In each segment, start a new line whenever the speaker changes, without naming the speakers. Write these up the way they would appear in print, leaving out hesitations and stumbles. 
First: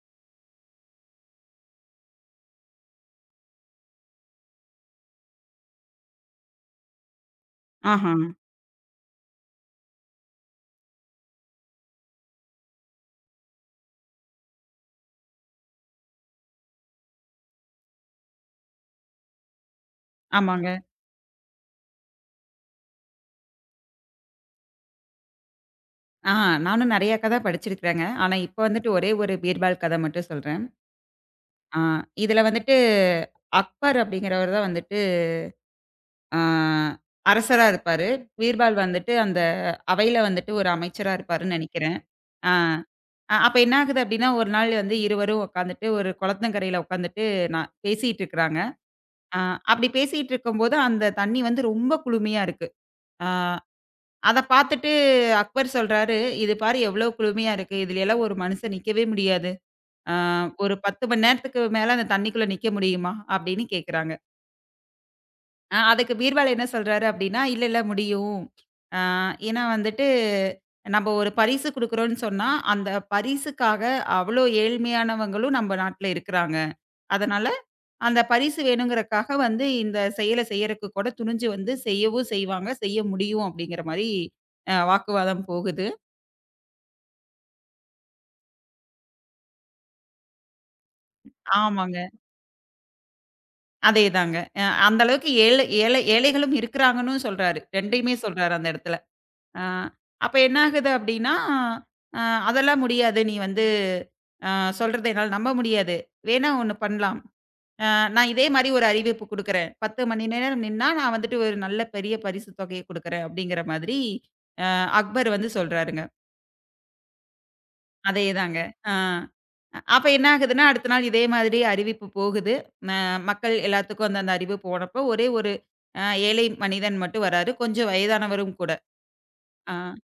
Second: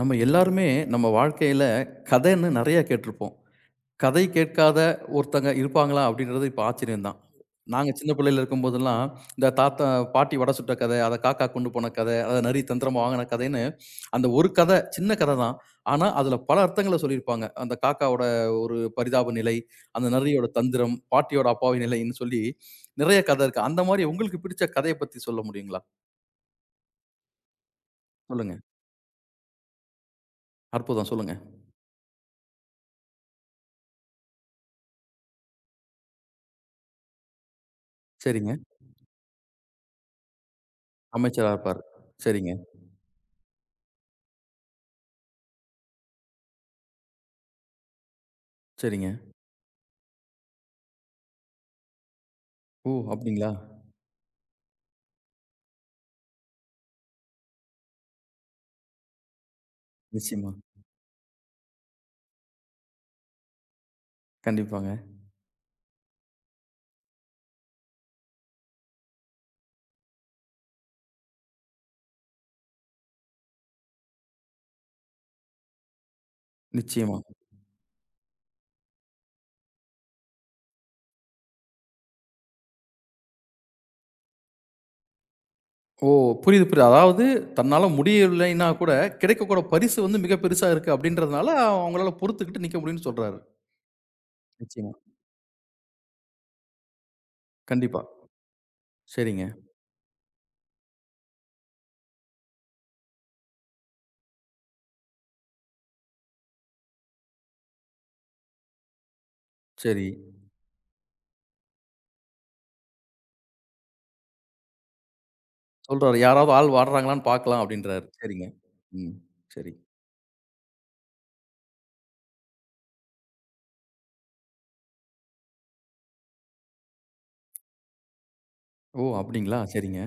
நம்ம எல்லாருமே நம்ம வாழ்க்கையில கதைன்னு நிறைய கேட்டிருப்போம். கதை கேட்காத ஒருத்தங்க இருப்பாங்களா? அப்படின்றது இப்ப ஆச்சரியம் தான். நாங்க சின்ன
ஆஹா.
பிள்ளையில இருக்கும்போதெல்லாம், இந்த தாத்தா பாட்டி வடை சுட்ட கதை, அத காக்கா கொண்டு போன கதை, அத நரி தந்திரமா வாங்கின கதைன்னு, அந்த ஒரு கதை சின்ன கதை தான். ஆனா, அதுல பல அர்த்தங்கள சொல்லியிருப்பாங்க. அந்த காக்காவோட ஒரு பரிதாப நிலை, அந்த நரியோட
ஆமாங்க.
தந்திரம், பாட்டியோட அப்பாவி நிலைன்னு சொல்லி நிறைய கதை இருக்கு. அந்த மாரி உங்களுக்கு பிடிச்ச கதைய பத்தி சொல்ல முடியுங்களா?
ஆ நானும் நெறைய கத படிச்சிருக்கிறேங்க. ஆனா,
சொல்லுங்க.
இப்ப வந்துட்டு ஒரே ஒரு பீர்பால் கத மட்டும் சொல்றேன்.
அற்புதம். சொல்லுங்க.
ஆ இதுல வந்துட்டு அக்பர் அப்படிங்கிறவர் தான் வந்துட்டு ஆ அரசரா இருப்பாரு.
சரிங்க.
பீர்பால் வந்துட்டு அந்த அவையில வந்துட்டு ஒரு அமைச்சரா
அமைச்சரா
இருப்பாருன்னு
இருப்பாரு.
நெனைக்கிறேன். ஆ.
சரிங்க,
அப்ப என்ன ஆகுது அப்படின்னா, ஒரு நாள் வந்து இருவரும் உக்காந்துட்டு ஒரு குளத்தங்கரையில உக்காந்துட்டு நான் பேசிட்டு இருக்கிறாங்க.
சரிங்க.
ஆ அப்படி பேசிட்டு இருக்கும்போது அந்த தண்ணி வந்து ரொம்ப குளுமையா இருக்கு.
ஓ!
ஆ.
அப்டிங்களா?
அத பாத்துட்டு அக்பர் சொல்றாரு, "இது பாரு எவ்ளோ குளுமையா இருக்கு. இதுலயெல்லாம் ஒரு மனுஷன் நிக்கவே முடியாது. ஆ
நிச்சயமா.
ஒரு 10 மணி நேரத்துக்கு மேல அந்த தண்ணிக்குள்ள நிக்க முடியுமா?" அப்படின்னு கேக்குறாங்க.
கண்டிப்பாங்க.
அதுக்கு பீர்பால் என்ன சொல்றாரு அப்படின்னா, "இல்ல, இல்ல முடியும். ஆ ஏன்னா வந்துட்டு, நம்ப ஒரு பரிசு குடுக்குறோம்ன்னு சொன்னா, அந்த பரிசுக்காக அவ்ளோ ஏழ்மையானவங்களும் நம்ப நாட்ல இருக்குறாங்க.
நிச்சயமா.
அதனால அந்த பரிசு வேணுங்கிறக்காக வந்து இந்த செயல செய்யறக்கு கூட துணிஞ்சு வந்து செய்யவும் செய்வாங்க, செய்ய முடியும்." அப்படிங்கிற மாரி வாக்குவாதம் போகுது.
ஓ! புரியுது, புரியுது. அதாவது தன்னால முடியவில்லைன்னா கூட, கிடைக்கக்கூட பரிசு வந்து மிக பெருசா இருக்கு அப்டின்றதுனால,
ஆமாங்க.
அவங்களால பொறுத்துக்கிட்டு நிக்க முடியும்னு சொல்றாரு.
அதேதாங்க.
நிச்சயமா.
அந்த அளவுக்கு ஏழை ஏழை ஏழைகளும் இருக்கிறாங்கன்னும் சொல்றாரு.
கண்டிப்பா.
2யுமே சொல்றாரு அந்த இடத்துல.
சரிங்க.
அ அப்ப என்ன ஆகுது அப்டின்னா, அ அதெல்லாம் முடியாது. நீ வந்து அ சொல்றத என்னால நம்ப முடியாது. வேணா ஒண்ணு பண்ணலாம். அ நான் இதே மாரி ஒரு அறிவிப்பு குடுக்குறேன். 10
சரி.
மணி நேரம் நின்னா, நான் வந்துட்டு ஒரு நல்ல பெரிய பரிசு தொகைய குடுக்குறேன். அப்டிங்கிற மாதிரி அ அக்பர் வந்து சொல்றாருங்க.
சொல்றாரு, யாராவது ஆள் வாடுறாங்களான்னு பார்க்கலாம் அப்டின்றாரு. சரிங்க.
அதேதாங்க. ஆ.
ம். சரி.
அப்ப என்ன ஆகுதுன்னா, அடுத்த நாள் இதே மாதிரி அறிவிப்பு போகுது. ம மக்கள் எல்லாத்துக்கும் அந்த அந்த அறிவிப்பு போனப்போ, ஒரே ஒரு ஏழை மனிதன் மட்டும் வராரு. கொஞ்சம் வயதானவரும் கூட.
ஓ! அப்டிங்களா?
ஆ
சரிங்க.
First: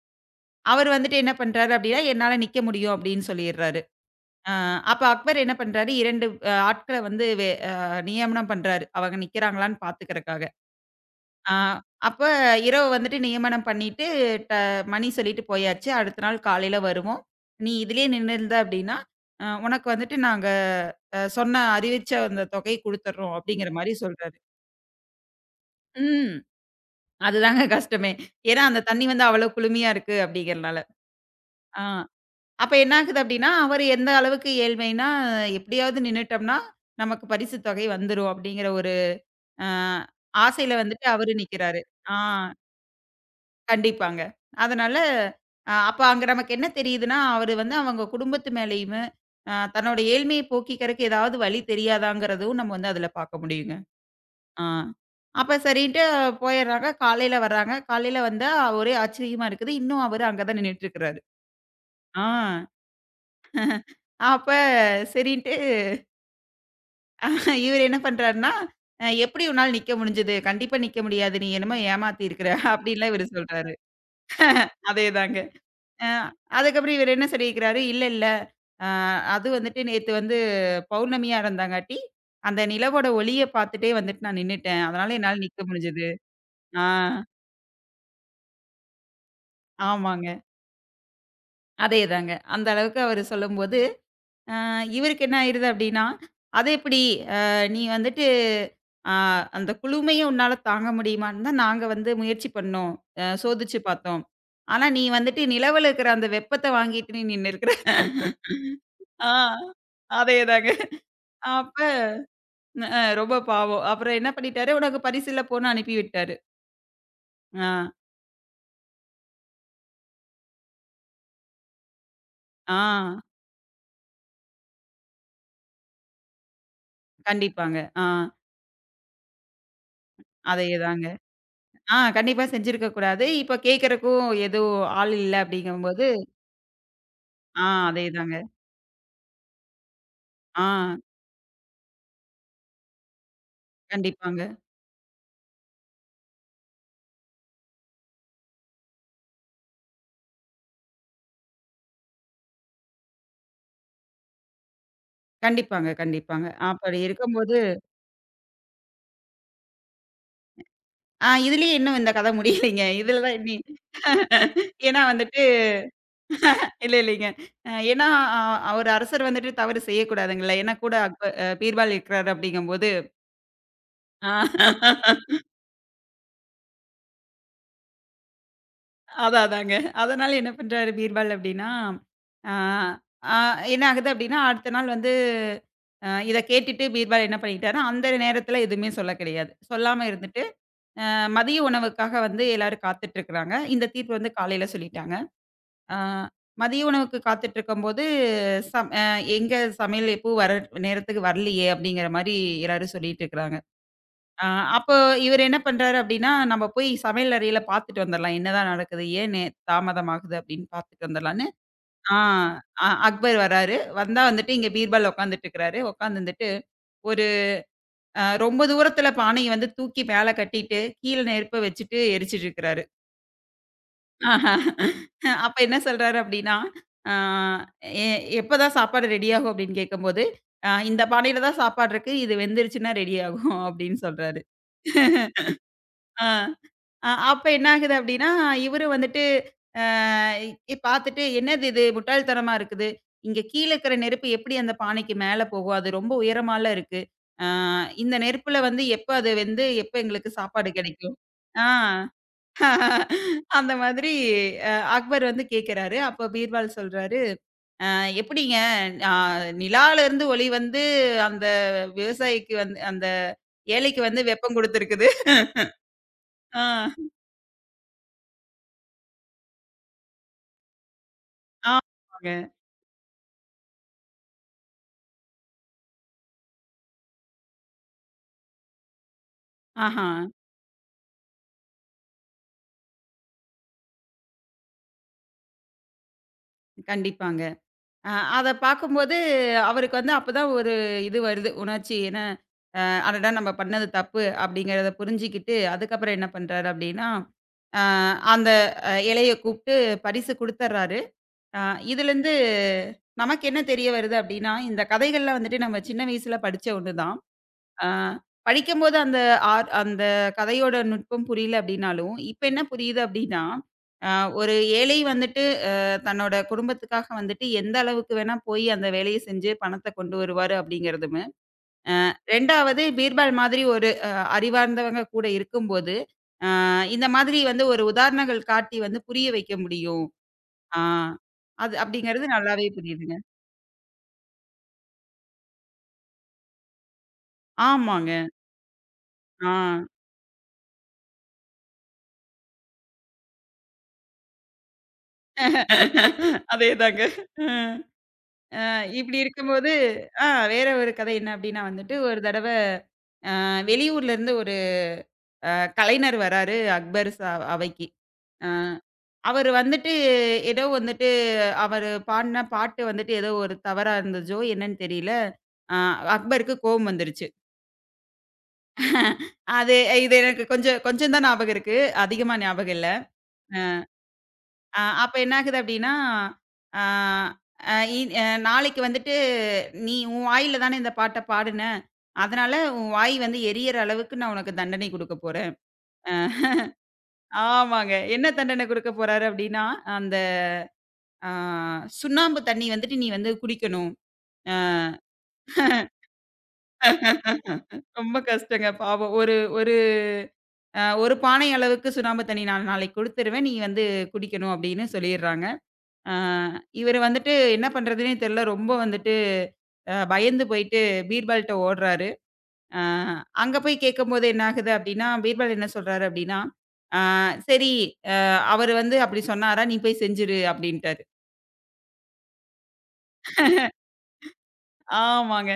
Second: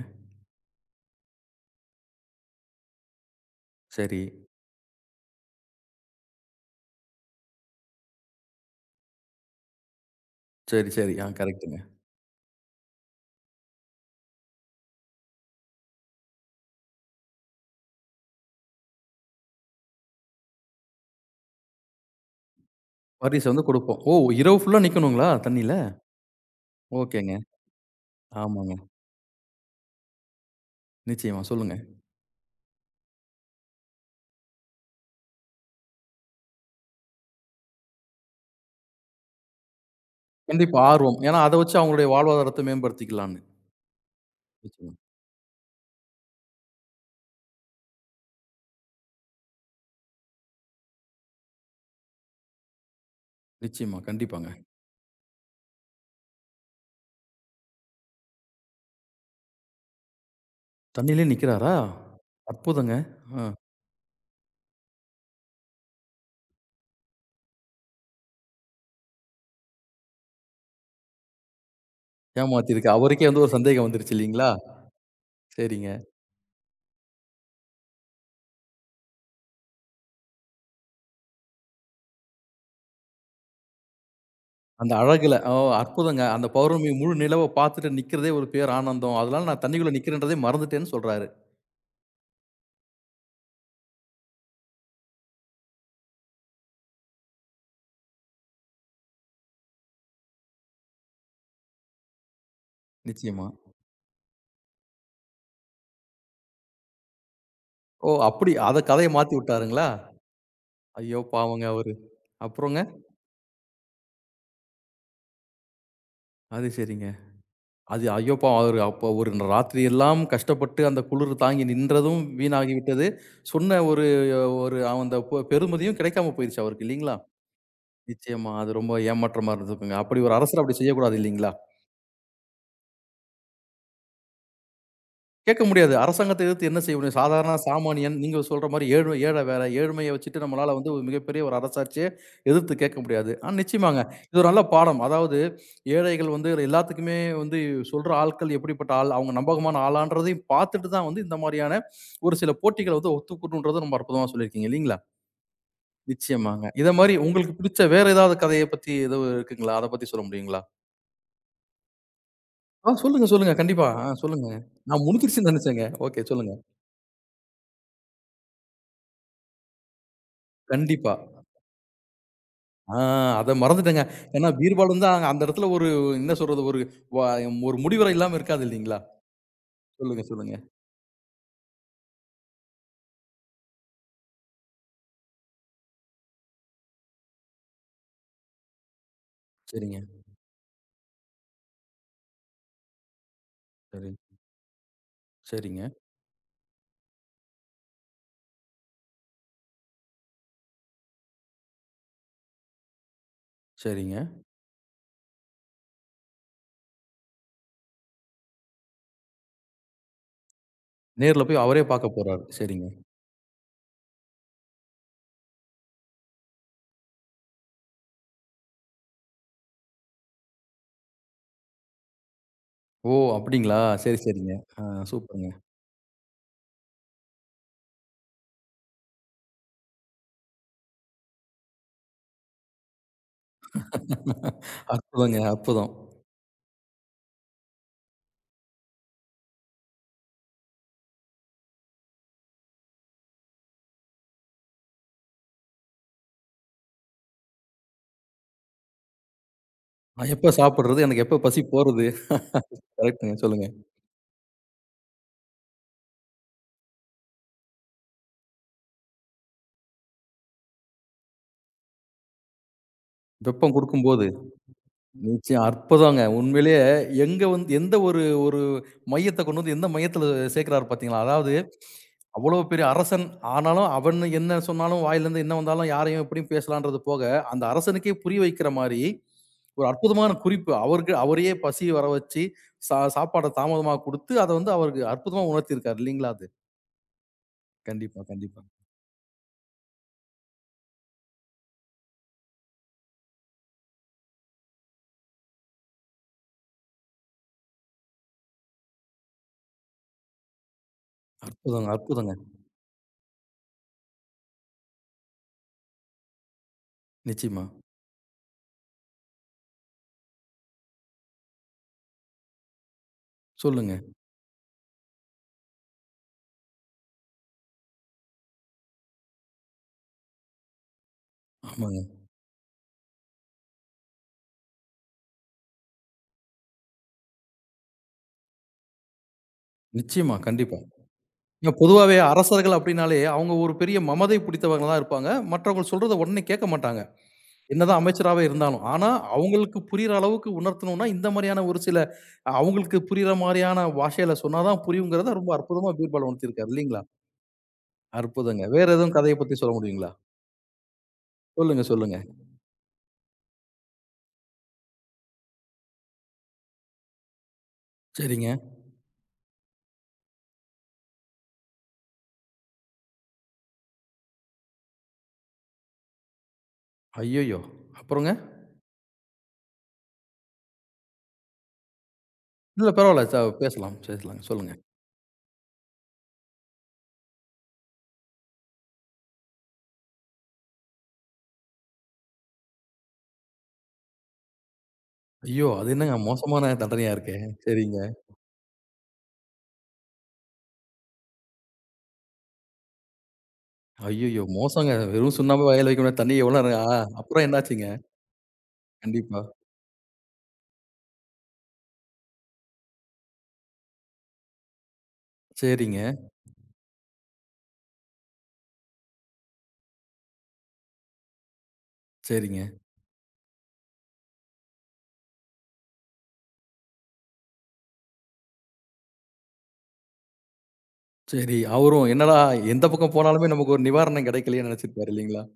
அவர் வந்துட்டு என்ன பண்றாரு அப்படின்னா, "என்னால நிக்க முடியும்" அப்படின்னு சொல்லிடுறாரு.
சரி.
ஆ அப்ப அக்பர் என்ன பண்றாரு, 2 ஆட்கள வந்து வே அ நியமனம் பண்றாரு. அவங்க நிக்கிறாங்களான்னு பாத்துக்கறக்காக.
சரி, சரி. ஆ
ஆ,
கரெக்ட்டுங்க.
அப்ப இரவு வந்துட்டு நியமனம் பண்ணிட்டு, ட மணி சொல்லிட்டு போயாச்சு. அடுத்த நாள் காலையில வருவோம். "நீ இதிலேயே நின்னிருந்த அப்படின்னா, உனக்கு வந்துட்டு நாங்க சொன்ன அறிவிச்ச அந்த தொகை குடுத்துர்றோம்."
பரிசு வந்து
அப்படிங்கிற மாரி
குடுப்போம். ஓ!
சொல்றாரு.
இரவு ஃபுல்லா நிக்கணுங்களா தண்ணீல?
ம்.
ஓகேங்க.
அதுதாங்க கஷ்டமே. ஏன்னா,
ஆமாங்க.
அந்த தண்ணி வந்து அவ்வளோ குளுமையா இருக்கு அப்படிங்கிறனால.
நிச்சயமா. சொல்லுங்க.
ஆ. அப்ப என்ன ஆகுது அப்படின்னா, அவரு எந்த அளவுக்கு ஏழ்மைன்னா, "எப்படியாவது நின்னுட்டோம்னா, நமக்கு பரிசு தொகை வந்துரும்." அப்படிங்கிற ஒரு அ ஆசையில
கண்டிப்பா
வந்துட்டு
ஆர்வம்.
அவரு
ஏன்னா, அத வச்சு
நிக்கிறாரு.
அவங்களுடைய
ஆ.
வாழ்வாதாரத்த மேம்படுத்திக்கலான்னு.
கண்டிப்பாங்க. அதனால
நிச்சயமா.
அப்ப அங்க நமக்கு என்ன தெரியுதுன்னா, அவரு வந்து அவங்க குடும்பத்து மேலயுமே, தன்னோட ஏழ்மைய போக்கிக்கிறக்கு ஏதாவது வழி தெரியாதாங்கிறதும் நம்ம வந்து அதுல பார்க்க முடியுங்க.
நிச்சயமா. கண்டிப்பாங்க.
ஆ. அப்ப சரின்ட்டு போயிர்றாங்க. காலையில வர்றாங்க. காலையில வந்தா ஒரே ஆச்சரியமா இருக்குது. இன்னும் அவரு அங்க தான் நின்னுட்டுருக்கிறாரு.
தண்ணீலே நிக்கிறாரா?
ஆ.
அற்புதங்க. ஆ.
அப்ப சரின்ட்டு இவரு என்ன பண்றாருன்னா, எப்படி உன்னால நிக்க முடிஞ்சது? கண்டிப்பா நிக்க முடியாது. நீ என்னமோ ஏமாத்தியிருக்கிற"
ஏமாத்திருக்கு.
அப்படின்லாம் இவரு
அவருக்கே வந்து ஒரு
சொல்றாரு.
சந்தேகம் வந்துருச்சு இல்லீங்களா?
அதேதாங்க.
சரிங்க.
அ அதுக்கப்புறம் இவரு என்ன சொல்லியிருக்கிறாரு, இல்ல இல்ல. அ அது வந்துட்டு நேத்து வந்து பௌர்ணமியா இருந்தாங்காட்டி, அந்த நிலவோட ஒளிய பார்த்துட்டே வந்துட்டு நான் நின்னுட்டேன்.
அந்த
அதனால
அழகுல
என்னால
ஓ
நிக்க முடிஞ்சது.
அற்புதங்க. அந்த
ஆ
பௌர்ணமி முழு நிலவ பார்த்துட்டு நிக்கிறதே ஒரு பேர் ஆனந்தம். அதனால நான் தண்ணிக்குள்ள
ஆமாங்க.
நிக்கிறேன்றதே மறந்துட்டேன்னு சொல்றாரு.
அதேதாங்க. அந்த அளவுக்கு அவரு சொல்லும்போது, இவருக்கு என்ன ஆயிருது அப்டின்னா, அது எப்டி அ நீ வந்துட்டு அ அந்த குளுமையும் உன்னால தாங்க முடியுமான்னு தான் நாங்க வந்து முயற்சி பண்ணோம்.
நிச்சயமா.
சோதிச்சு பார்த்தோம். ஆனா நீ வந்துட்டு நிலவுல இருக்கிற அந்த வெப்பத்த வாங்கிட்டு நீ நின்னுருக்குற.
ஓ அப்படி அத கதைய
ஆ
மாத்தி விட்டாருங்களா?
அதேதாங்க.
ஐயோ பாவங்க
அப்ப
அவரு. அப்புறங்க?
ரொம்ப பாவம். அப்புறம் என்ன பண்ணிட்டாரு, உனக்கு பரிசில்ல போன்னு அனுப்பி விட்டாரு.
அது சரிங்க.
ஆ,
அது ஐயோ பாவம் அவரு அப்ப ஒரு ராத்திரி எல்லாம் கஷ்டப்பட்டு அந்த குளிர் தாங்கி நின்றதும் வீணாகி
ஆ
விட்டது. சொன்ன ஒரு ஒரு அந்த பெறுமதியும் கிடைக்காம போயிருச்சு அவருக்கு இல்லீங்களா?
கண்டிப்பாங்க. ஆ
நிச்சயமா. அது ரொம்ப ஏமாற்றமா இருந்திருக்குங்க. அப்படி ஒரு அரசர் அப்படி
அதேதாங்க.
செய்யக்கூடாது இல்லீங்களா?
கண்டிப்பா செஞ்சிருக்க கூடாது. இப்ப கேட்கறக்கும் எதுவும் ஆள் இல்ல
கேட்க முடியாது.
அப்படிங்கும்போது
அரசாங்கத்த எதிர்த்து என்ன செய்ய முடியும்? சாதாரண சாமானியன்,
அதேதாங்க.
நீங்க சொல்ற மாரி ஏழை வேற. ஏழ்மைய வச்சுட்டு
ஆ
நம்மளால வந்து ஒரு மிகப்பெரிய ஒரு அரசாட்சிய எதிர்த்து கேட்க முடியாது. ஆனா நிச்சயமாங்க. இது ஒரு
கண்டிப்பாங்க.
நல்ல பாடம். அதாவது ஏழைகள் வந்து எல்லாத்துக்குமே வந்து சொல்ற ஆட்கள் எப்படிப்பட்ட ஆள், அவங்க நம்பகமான ஆளான்றதையும் பார்த்துட்டு தான் வந்து இந்த மாரியான ஒரு சில போட்டிகள வந்து ஒத்துக்கணும்ன்றத ரொம்ப அற்புதமா சொல்லியிருக்கீங்க இல்லீங்களா?
கண்டிப்பாங்க, கண்டிப்பாங்க.
நிச்சயமாங்க. இத
அப்படி
மாரி உங்களுக்கு
இருக்கும்போது
பிடிச்ச வேற ஏதாவது கதைய பத்தி ஏதோ இருக்குங்களா? அத பத்தி சொல்ல முடியுங்களா?
இதுலயே இன்னும் இந்த கதை முடியலைங்க.
ஆ
இதுல
சொல்லுங்க,
தான் இன்னி
சொல்லுங்க. கண்டிப்பா. ஆ சொல்லுங்க.
ஏன்னா
நான்
வந்துட்டு
முடிஞ்சிருச்சுன்னு நெனச்சேங்க. ஓகே சொல்லுங்க.
இல்ல இல்லைங்க. ஏன்னா ஒரு அரசர் வந்துட்டு தவறு செய்யக்கூடாதுங்கல்ல. ஏன்னா கூட
கண்டிப்பா.
அக்பர் பீர்பால் இருக்கிறாரு அப்படிங்கும்போது
ஆ அத மறந்துட்டேங்க.
ஆ
ஏன்னா பீர்பால் வந்து அந்த இடத்துல ஒரு என்ன சொல்றது? வ ஒரு முடிவரை இல்லாம இருக்காது இல்லீங்களா?
அதான் அதாங்க.
சொல்லுங்க,
அதனால என்ன
சொல்லுங்க.
பண்றாரு பீர்பால் அப்டின்னா, ஆ ஆ என்ன ஆகுது அப்டின்னா, அடுத்த நாள் வந்து இத கேட்டுட்டு பீர்பால் என்ன பண்ணிட்டாரு, அந்த நேரத்தில எதுவுமே சொல்ல கிடையாது.
சரிங்க,
சொல்லாம இருந்துட்டு, அ மதிய உணவுக்காக வந்து எல்லாரும் காத்துட்ருக்கிறாங்க. இந்த
சரி.
தீர்ப்பு வந்து காலையில சொல்லிட்டாங்க.
சரிங்க,
ஆ மதிய உணவுக்கு காத்துட்ருக்கும்போது, சம் அ எங்க சமையல் எப்பவும் வர நேரத்துக்கு வரலையே! அப்டிங்கிற மாரி எல்லாரும் சொல்லிட்டு இருக்கிறாங்க.
சரிங்க.
ஆ அப்போ இவரு என்ன பண்றாரு அப்டின்னா, நம்ம போய் சமையல் அறையில பார்த்துட்டு வந்துரலாம். என்னதான் நடக்குது? ஏன் தாமதமாகுது? அப்படின்னு பார்த்துட்டு
நேர்ல
வந்துரலான்னு,
போய் அவரே பார்க்க
ஆ
போறாரு. சரிங்க.
அ அக்பர் வராரு. வந்தா வந்துட்டு இங்க பீர்பால் உட்காந்துட்டுருக்கிறாரு. உட்காந்துருந்துட்டு ஒரு ரொம்ப தூரத்துல பானைய வந்து தூக்கி மேல கட்டிட்டு, கீழ நெருப்ப வச்சுட்டு எரிச்சுட்டு இருக்கிறாரு.
ஓ! அப்டிங்களா? சரி,
ஆஹா.
சரிங்க. ஆ சூப்பருங்க.
அப்ப என்ன சொல்றாரு அப்டின்னா, ஆ "எ "எப்பதான் சாப்பாடு ரெடி ஆகும்?" அப்படின்னு கேட்கும்போது, இந்த பானையில தான் சாப்பாடு இருக்கு. இது வெந்துருச்சுன்னா ரெடி ஆகும்" அப்படின்னு சொல்றாரு.
அற்புதங்க, அற்புதம்.
ஆ. அப்ப என்ன ஆகுது அப்டின்னா, இவரு வந்துட்டு அ இ பாத்துட்டு, "என்னது இது முட்டாள்தனமா இருக்குது. இங்க கீழ இருக்கிற நெருப்பு எப்படி அந்த பானைக்கு மேல போகும்? அது ரொம்ப உயரமால இருக்கு. ஆ இந்த நெருப்புல வந்து எப்ப அது வெந்து, எப்ப எங்களுக்கு
நான் எப்ப
சாப்பாடு
சாப்பிடுறது?
கெடைக்கும்?"
எனக்கு எப்ப பசி
ஆ
போறது? கரெக்ட்டுங்க. சொல்லுங்க.
அந்த மாதிரி அ அக்பர் வந்து கேட்கறாரு. அப்ப பீர்பால் சொல்றாரு, "அ எப்படிங்க அ நிலாலருந்து ஒளி வந்து அந்த விவசாயிக்கு வந்து அந்த
வெப்பம்
ஏழைக்கு வந்து
குடுக்கும்போது
வெப்பம் குடுத்துருக்குது."
நிச்சயம். அற்புதங்க.
ஆ.
உண்மையிலேயே எங்க வந்து எந்த ஒரு ஒரு மையத்த கொண்டு வந்து எந்த மையத்துல சேர்க்கிறாரு பார்த்தீங்களா? அதாவது
ஆமாங்க.
அவ்வளோ பெரிய அரசன் ஆனாலும், அவன் என்ன சொன்னாலும் வாயிலேருந்து என்ன வந்தாலும் யாரையும் எப்படியும் பேசலான்றது போக, அந்த அரசனுக்கே புரிய வைக்கிற மாரி, ஒரு
ஆஹா.
அற்புதமான குறிப்பு. அவருக்கு அவரையே பசி வர வச்சு, சாப்பாட தாமதமா குடுத்து, அத வந்து அவருக்கு அற்புதமா உணர்த்தியிருக்காரு இல்லைங்களா அது?
கண்டிப்பாங்க. அ
கண்டிப்பா,
அத
கண்டிப்பா.
பார்க்கும்போது அவருக்கு வந்து அப்பதான் ஒரு இது வருது. உணர்ச்சி. ஏன்னா, அடடா! நம்ம பண்ணது தப்பு அப்படிங்கிறத புரிஞ்சுக்கிட்டு, அதுக்கப்புறம் என்ன பண்றாரு அப்படின்னா, அ அந்த இலைய கூப்ட்டு பரிசு குடுத்துர்றாரு. அ
அற்புதங்க,
இதுலருந்து
அற்புதங்க.
நமக்கு என்ன தெரிய வருது அப்படின்னா, இந்த கதைகள்லாம் வந்துட்டு நம்ம சின்ன வயசுல படிச்ச ஒண்ணுதான்.
நிச்சயமா.
ஆ படிக்கும்போது அந்த அந்த கதையோட நுட்பம் புரியல அப்படின்னாலும், இப்ப என்ன புரியுது அப்படின்னா,
சொல்லுங்க.
அ ஒரு ஏழை வந்துட்டு அ தன்னோட குடும்பத்துக்காக வந்துட்டு எந்த அளவுக்கு வேணா போய் அந்த வேலைய செஞ்சு பணத்த கொண்டு வருவாரு அப்படிங்கிறதுமே,
ஆமாங்க.
2வது பீர்பால் மாதிரி ஒரு அறிவார்ந்தவங்க கூட இருக்கும்போது, இந்த மாதிரி வந்து ஒரு உதாரணங்கள் காட்டி வந்து புரிய வைக்க முடியும்.
நிச்சயமா, கண்டிப்பா.
ஆ
இங்க
அது
பொதுவாவே
அப்படிங்கிறது நல்லாவே
அரசர்கள்
புரியுதுங்க.
அப்படின்னாலே, அவங்க ஒரு பெரிய மமதை பிடித்தவங்களா தான் இருப்பாங்க. மற்றவங்க சொல்றத உடனே கேட்க மாட்டாங்க. என்னதான்
ஆமாங்க.
அமைச்சராவே இருந்தாலும். ஆனா,
ஆ
அவங்களுக்கு புரியிற அளவுக்கு உணர்த்தணும்னா, இந்த மாரியான ஒரு சில அவங்களுக்கு புரியிற மாரியான பாஷையில சொன்னா தான் புரியுங்கிறத ரொம்ப அற்புதமா பீர்பால் உணர்த்தியிருக்காரு
அதேதாங்க.
இல்லீங்களா?
அ.
அற்புதங்க. வேற எதுவும்
இப்டி
கதைய பத்தி
இருக்கும்போது,
சொல்ல முடியுங்களா?
ஆ வேற ஒரு கதை என்ன அப்டின்னா
சொல்லுங்க,
வந்துட்டு,
சொல்லுங்க.
ஒரு தடவ வெளியூர்ல இருந்து ஒரு கலைஞர் வராரு அக்பர் அவைக்கு. அ
சரிங்க.
அவரு வந்துட்டு ஏதோ வந்துட்டு அவரு பாடுன பாட்டு வந்துட்டு ஏதோ ஒரு தவறா இருந்ததோ என்னன்னு தெரியல. அ அக்பருக்கு கோவம் வந்துருச்சு.
ஐயய்யோ! அப்புறங்க?
அது இது எனக்கு கொஞ்சம் கொஞ்சம் தான் ஞாபகம் இருக்கு. அதிகமா ஞாபகம் இல்ல.
இல்ல பரவால்ல. பேசலாம், பேசலாங்க. சொல்லுங்க.
அப்ப என்ன ஆகுது அப்டின்னா, ஆ அ இ அ நாளைக்கு வந்துட்டு நீ உன் வாயில தானே இந்த பாட்ட பாடுன. அதனால உன் வாய் வந்து எரியற அளவுக்கு நான் உனக்கு தண்டனை குடுக்க போறேன்.
ஐயோ! அது
அ
என்னங்க மோசமான தண்டனையா இருக்கே!
ஆமாங்க.
சரிங்க.
என்ன தண்டனை குடுக்க போறாரு அப்டின்னா, அந்த ஆ சுண்ணாம்பு தண்ணி வந்துட்டு நீ வந்து குடிக்கணும்.
ஐயய்யோ!
அ
மோசங்க. வெறும் சுண்ணாம்பு வாயில வைக்க முடியாது. தண்ணீய எவ்வளோ நேரம் ஆ அப்புறம் என்னாச்சுங்க?
ரொம்ப கஷ்டங்க பாவம். ஒரு
கண்டிப்பா.
ஒரு ஒரு பானை அளவுக்கு சுண்ணாம்பு தண்ணி நான் நாளைக்கு குடுத்துருவேன். நீ வந்து குடிக்கணும் அப்டின்னு சொல்லிர்றாங்க.
சரிங்க,
ஆ இவரு வந்துட்டு என்ன பண்றதுன்னே தெர்ல. ரொம்ப வந்துட்டு பயந்து போயிட்டு பீர்பால்ட்ட ஓடுறாரு.
சரிங்க.
அ அங்க போய் கேட்கும்போது என்ன ஆகுது அப்டின்னா, பீர்பால் என்ன சொல்றாரு அப்டின்னா, "ஆ சரி அ அவரு வந்து அப்டி சொன்னாரா, நீ போய் செஞ்சுரு" அப்டின்ட்டாரு.
சரி, அவரும் என்னடா எந்த பக்கம் போனாலுமே நமக்கு ஒரு நிவாரணம் கிடைக்கலையேன்னு நெனச்சிருப்பாரு இல்லைங்களா?
ஆமாங்க.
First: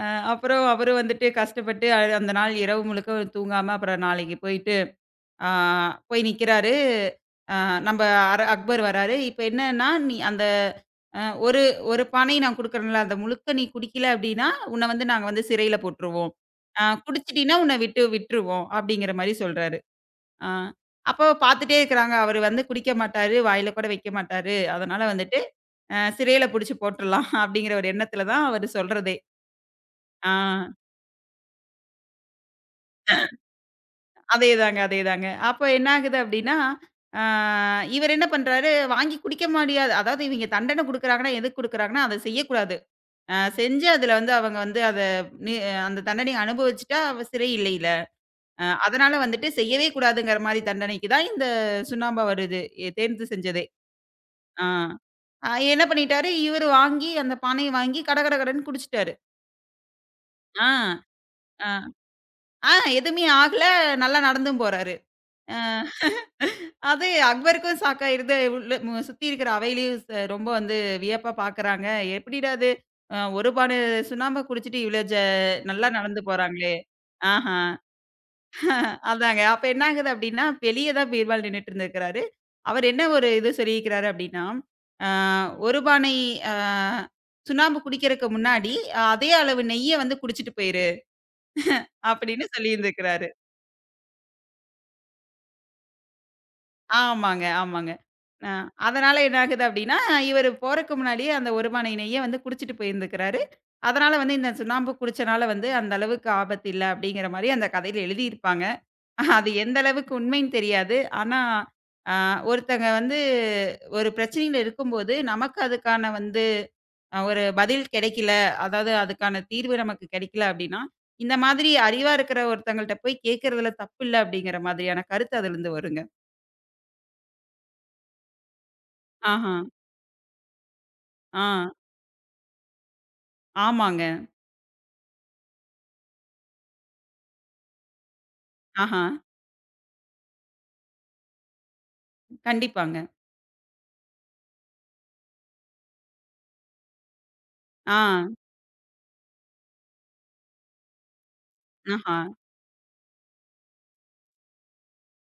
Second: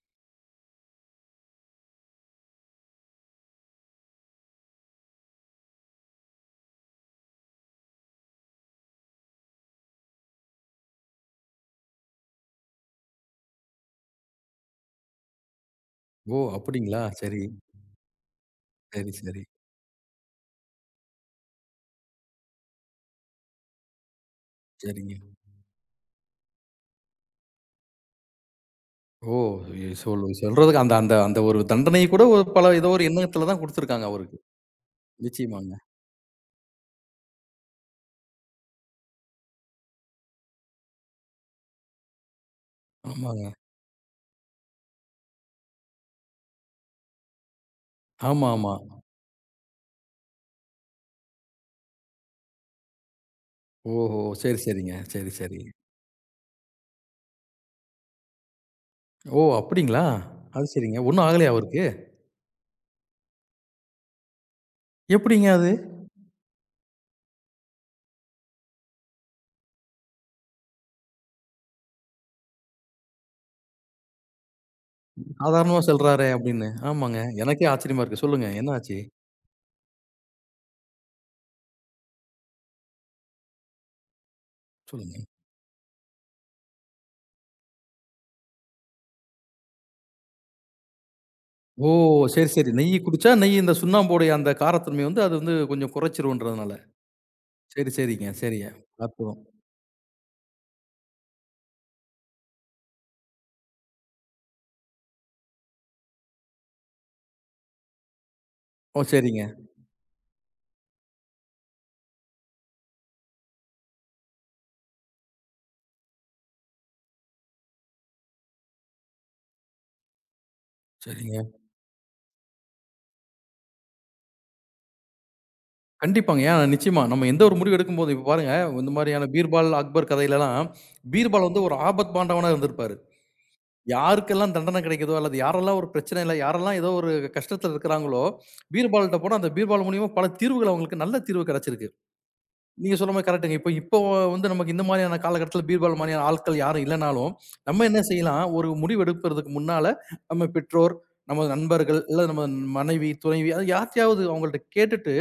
அ அப்புறம் அவரு வந்துட்டு கஷ்டப்பட்டு அந்த நாள் இரவு முழுக்க தூங்காம அப்புறம் நாளைக்கு போயிட்டு ஆ போய் நிக்கிறாரு. அ நம்ப அக்பர் வராரு. இப்ப என்னன்னா, நீ அந்த ஒரு ஒரு பானை நான் குடுக்குறேன்ல, அத முழுக்க நீ குடிக்கல அப்டின்னா, உன்ன வந்து நாங்க வந்து சிறையில போட்டுருவோம்.
ஓ! அப்படிங்களா? சரி,
குடிச்சிட்டீன்னா உன்ன விட்டு விட்டுருவோம் அப்டிங்கிற
சரி,
மாரி
சரி,
சொல்றாரு. அ அப்போ பாத்துட்டே இருக்கிறாங்க. அவரு வந்து குடிக்க மாட்டாரு, வாயில கூட வைக்க மாட்டாரு. அதனால
சரிங்க.
வந்துட்டு சிறையில புடிச்சு போட்டுறலாம் அப்டிங்கிற ஒரு எண்ணத்துல தான் அவரு சொல்றதே.
ஓ! எ சொல்
ஆ
சொல்றதுக்கு அந்த அந்த அந்த ஒரு தண்டனை கூட ஒரு பல ஏதோ ஒரு எண்ணத்துல தான் குடுத்துருக்காங்க அவருக்கு.
அதேதாங்க, அதேதாங்க. அப்ப
நிச்சயமாங்க.
என்ன ஆகுது அப்டின்னா, அ இவரு என்ன பண்றாரு, வாங்கி குடிக்க முடியாது அதாவது இவய்ங்க தண்டனை குடுக்குறாங்கன்னா, எதுக்கு குடுக்குறாங்கன்னா, அத செய்யக்கூடாது.
ஆமாங்க.
செஞ்சு அதுல வந்து அவங்க வந்து அத நீ அந்த தண்டனைய அனுபவிச்சுட்டா அவ சிறை இல்லையில.
ஆமா, ஆமா.
அதனால வந்துட்டு செய்யவே கூடாதுங்கிற மாரி தண்டனைக்கு தான் இந்த சுண்ணாம்பா வருது. தேர்ந்து செஞ்சதே.
ஓஹோ! சரி,
ஆ.
சரிங்க. சரி, சரி.
என்ன பண்ணிட்டாரு, இவரு வாங்கி அந்த பானைய வாங்கி கட கட கடன்னு குடிச்சுட்டாரு.
ஓ! அப்படிங்களா? அது
ஆ.
சரிங்க. ஒண்ணும் ஆகலையா அவருக்கு?
அ. ஆ எதுவுமே ஆகல. நல்லா நடந்தும் போறாரு.
எப்படிங்க
அ.
அது?
அது அக்பருக்கும் ஷாக்கா இருந்த உள்ள சுத்தி இருக்கிற அவையிலயும் ரொம்ப வந்து வியப்பா பார்க்குறாங்க. "எப்படிடா இது ஒரு பானை சுண்ணாம்ப குடிச்சிட்டு இவ்ளோ
சாதாரணமா
நல்லா நடந்து
சொல்றாரே அப்படின்னு.
போறாங்களே!"
ஆமாங்க.
ஆஹா.
எனக்கே ஆச்சரியமா இருக்கு. சொல்லுங்க. என்ன ஆச்சு?
அதாங்க. அப்ப என்ன ஆகுது அப்டின்னா, வெளிய தான் பீர்பால் நின்னுட்டு இருந்திருக்கிறாரு. அவர் என்ன ஒரு இது சொல்லியிருக்கிறாரு அப்டின்னா, அ
சொல்லுங்க.
"ஒரு பானை அ சுண்ணாம்பு குடிக்கிறக்கு முன்னாடி, அதே அளவு நெய்ய வந்து குடிச்சிட்டு போயிரு"
ஓ!
அப்படின்னு
சரி, சரி. நெய்
சொல்லியிருந்திருக்கிறாரு.
குடிச்சா நெய் இந்த சுண்ணாம்புடைய அந்த காரத்தன்மை வந்து அது வந்து கொஞ்சம் குறைச்சிருன்றதுனால.
ஆமாங்க, ஆமாங்க.
சரி, சரிங்க.
அ
சரிங்க.
அதனால என்ன
அற்புதம்.
ஆகுது அப்டின்னா, இவரு போறக்கு முன்னாடியே அந்த ஒருமான நெய்ய வந்து குடிச்சிட்டு போயிருந்துக்கிறாரு. அதனால வந்து இந்த சுண்ணாம்பு குடிச்சனால வந்து அந்த அளவுக்கு ஆபத்து இல்ல அப்படிங்கிற மாரி அந்த கதையில எழுதியிருப்பாங்க.
ஓ! சரிங்க,
அது எந்த அளவுக்கு உண்மைன்னு தெரியாது. ஆனா, அ ஒருத்தங்க வந்து ஒரு பிரச்சனையில இருக்கும்போது, நமக்கு அதுக்கான வந்து ஒரு பதில் கிடைக்கல, அதாவது அதுக்கான தீர்வு நமக்கு கிடைக்கல அப்படின்னா, இந்த
சரிங்க.
மாதிரி அறிவா இருக்கிற ஒருத்தங்கள்ட்ட போய் கேட்கறதுல தப்பு இல்ல அப்படிங்கிற மாதிரியான கருத்து அதிலருந்து வருங்க.
கண்டிப்பாங்க. ஏன் நிச்சயமா நம்ம எந்த ஒரு முடிவு எடுக்கும்போது இப்ப பாருங்க இந்த மாரியான
ஆஹா.
பீர்பால், அக்பர் கதையிலலாம்
ஆ.
பீர்பால் வந்து ஒரு ஆபத் பாண்டவனா இருந்திருப்பாரு.
ஆமாங்க.
யாருக்கெல்லாம் தண்டனை கிடைக்குதோ அல்லது யாரெல்லாம் ஒரு பிரச்சனையில, யாரெல்லாம் ஏதோ ஒரு கஷ்டத்துல இருக்கிறாங்களோ,
ஆஹா.
பீர்பால்ட்ட போனா அந்த பீர்பால் மூலியமா பல தீர்வுகள் அவங்களுக்கு நல்ல தீர்வு கிடைச்சிருக்கு. நீங்க
கண்டிப்பாங்க.
சொன்ன மாரி கரெக்ட்டுங்க. இப்போ இப்போ வந்து நமக்கு இந்த மாரியான காலகட்டத்தில பீர்பால் மாரியான ஆட்கள் யாரும் இல்லனாலும், நம்ம
ஆ.
என்ன செய்யலாம்? ஒரு முடிவு எடுப்பதற்கு முன்னால நம்ம பெற்றோர், நம்ம நண்பர்கள்,
ஆஹா.
இல்ல நம்ம மனைவி, துணைவி அது யார்ட்டயாவது அவங்கள்ட்ட கேட்டுட்டு,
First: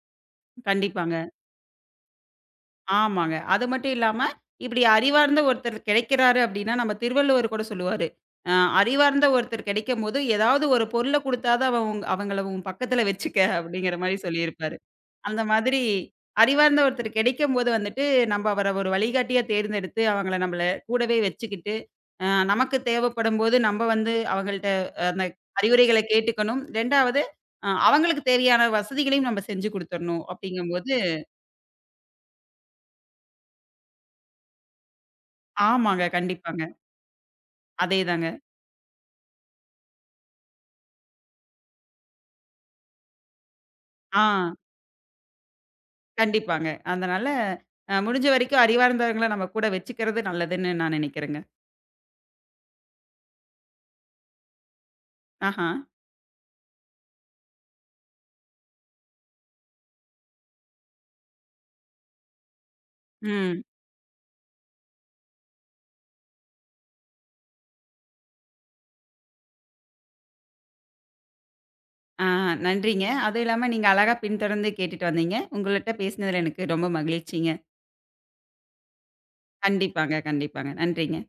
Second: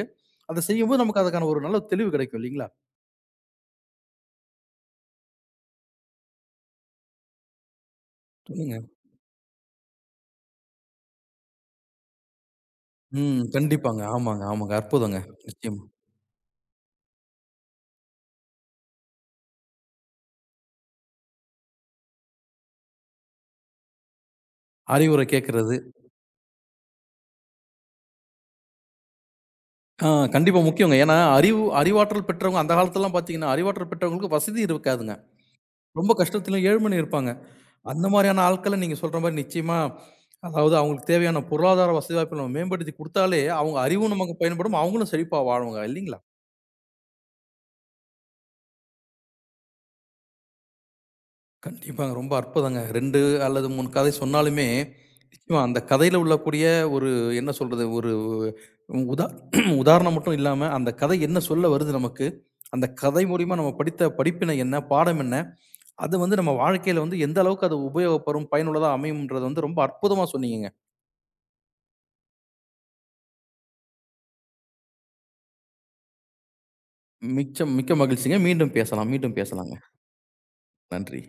அத செய்யும்போது
கண்டிப்பாங்க.
நமக்கு அதுக்கான ஒரு நல்ல தெளிவு கிடைக்கும் இல்லீங்களா?
ஆமாங்க. அது மட்டும் இல்லாம, இப்படி அறிவார்ந்த ஒருத்தர் கிடைக்கிறாரு அப்படின்னா, நம்ம திருவள்ளுவர் கூட சொல்லுவாரு. அ
சொல்லுங்க.
அறிவார்ந்த ஒருத்தர் கிடைக்கும்போது, ஏதாவது ஒரு பொருள குடுத்தா தான் அவன் உங் அவங்கள உன் பக்கத்துல வச்சுக்க
ம்.
அப்படிங்கிற
கண்டிப்பாங்க.
மாரி
ஆமாங்க, ஆமாங்க.
சொல்லியிருப்பாரு.
அற்புதங்க.
அந்த மாதிரி
நிச்சயமா.
அறிவார்ந்த ஒருத்தர் கிடைக்கும்போது வந்துட்டு, நம்ப அவர ஒரு வழிகாட்டியா தேர்ந்தெடுத்து, அவங்கள நம்பள கூடவே வச்சுக்கிட்டு, அ நமக்கு தேவைப்படும்போது நம்ப வந்து அவங்கள்ட்ட அந்த
அறிவுரை கேட்கறது.
அறிவுரைகள கேட்டுக்கணும். 2வது அவங்களுக்கு தேவையான வசதிகளையும் நம்ம செஞ்சு
ஆ
குடுத்துரணும்
கண்டிப்பா
அப்படிங்கும்போது
முக்கியங்க. ஏன்னா அறிவு அறிவாற்றல் பெற்றவங்க அந்த காலத்துலலாம் பார்த்தீங்கன்னா, அறிவாற்றல் பெற்றவங்களுக்கு வசதி இருக்காதுங்க.
ஆமாங்க.
ரொம்ப
கண்டிப்பாங்க.
கஷ்டத்திலும் ஏழ்மையிலும் இருப்பாங்க. அந்த
அதேதாங்க.
மாரியான ஆட்கள நீங்க சொல்ற மாரி நிச்சயமா, அதாவது அவங்களுக்கு தேவையான பொருளாதார வசதி வாய்ப்புகள நம்ம மேம்படுத்தி குடுத்தாலே, அவங்க அறிவும்
ஆ
நமக்கு பயன்படும். அவங்களும் செழிப்பா வாழுவாங்க இல்லீங்களா?
கண்டிப்பாங்க. அதனால முடிஞ்ச வரைக்கும் அறிவார்ந்தவங்கள நம்ம கூட வச்சுக்கிறது நல்லதுன்னு நான் நினைக்கிறேங்க.
கண்டிப்பாங்க. ரொம்ப அற்புதங்க. 2 அல்லது 3 கதை சொன்னாலுமே, நிச்சயமா
ஆஹா.
அந்த கதையில உள்ளக்கூடிய ஒரு என்ன சொல்றது? ஒரு உதா உதாரணம் மட்டும் இல்லாம, அந்த கதை என்ன சொல்ல வருது நமக்கு? அந்த கதை மூலியமா
ம்.
நம்ம படித்த படிப்பினை என்ன? பாடம் என்ன? அது வந்து நம்ம வாழ்க்கையில வந்து எந்த அளவுக்கு அது உபயோகப்படும், பயனுள்ளதா அமையும்ன்றத வந்து ரொம்ப அற்புதமா சொன்னீங்கங்க.
ஆ நன்றிங்க. அதுவும் இல்லாம நீங்க அழகா பின்தொடர்ந்து கேட்டுட்டு வந்தீங்க. உங்கள்ட்ட பேசினதுல எனக்கு ரொம்ப மகிழ்ச்சிங்க.
மிச்சம் மிக்க மகிழ்ச்சிங்க. மீண்டும் பேசலாம், மீண்டும் பேசலாங்க.
கண்டிப்பாங்க, கண்டிப்பாங்க. நன்றிங்க.
நன்றி.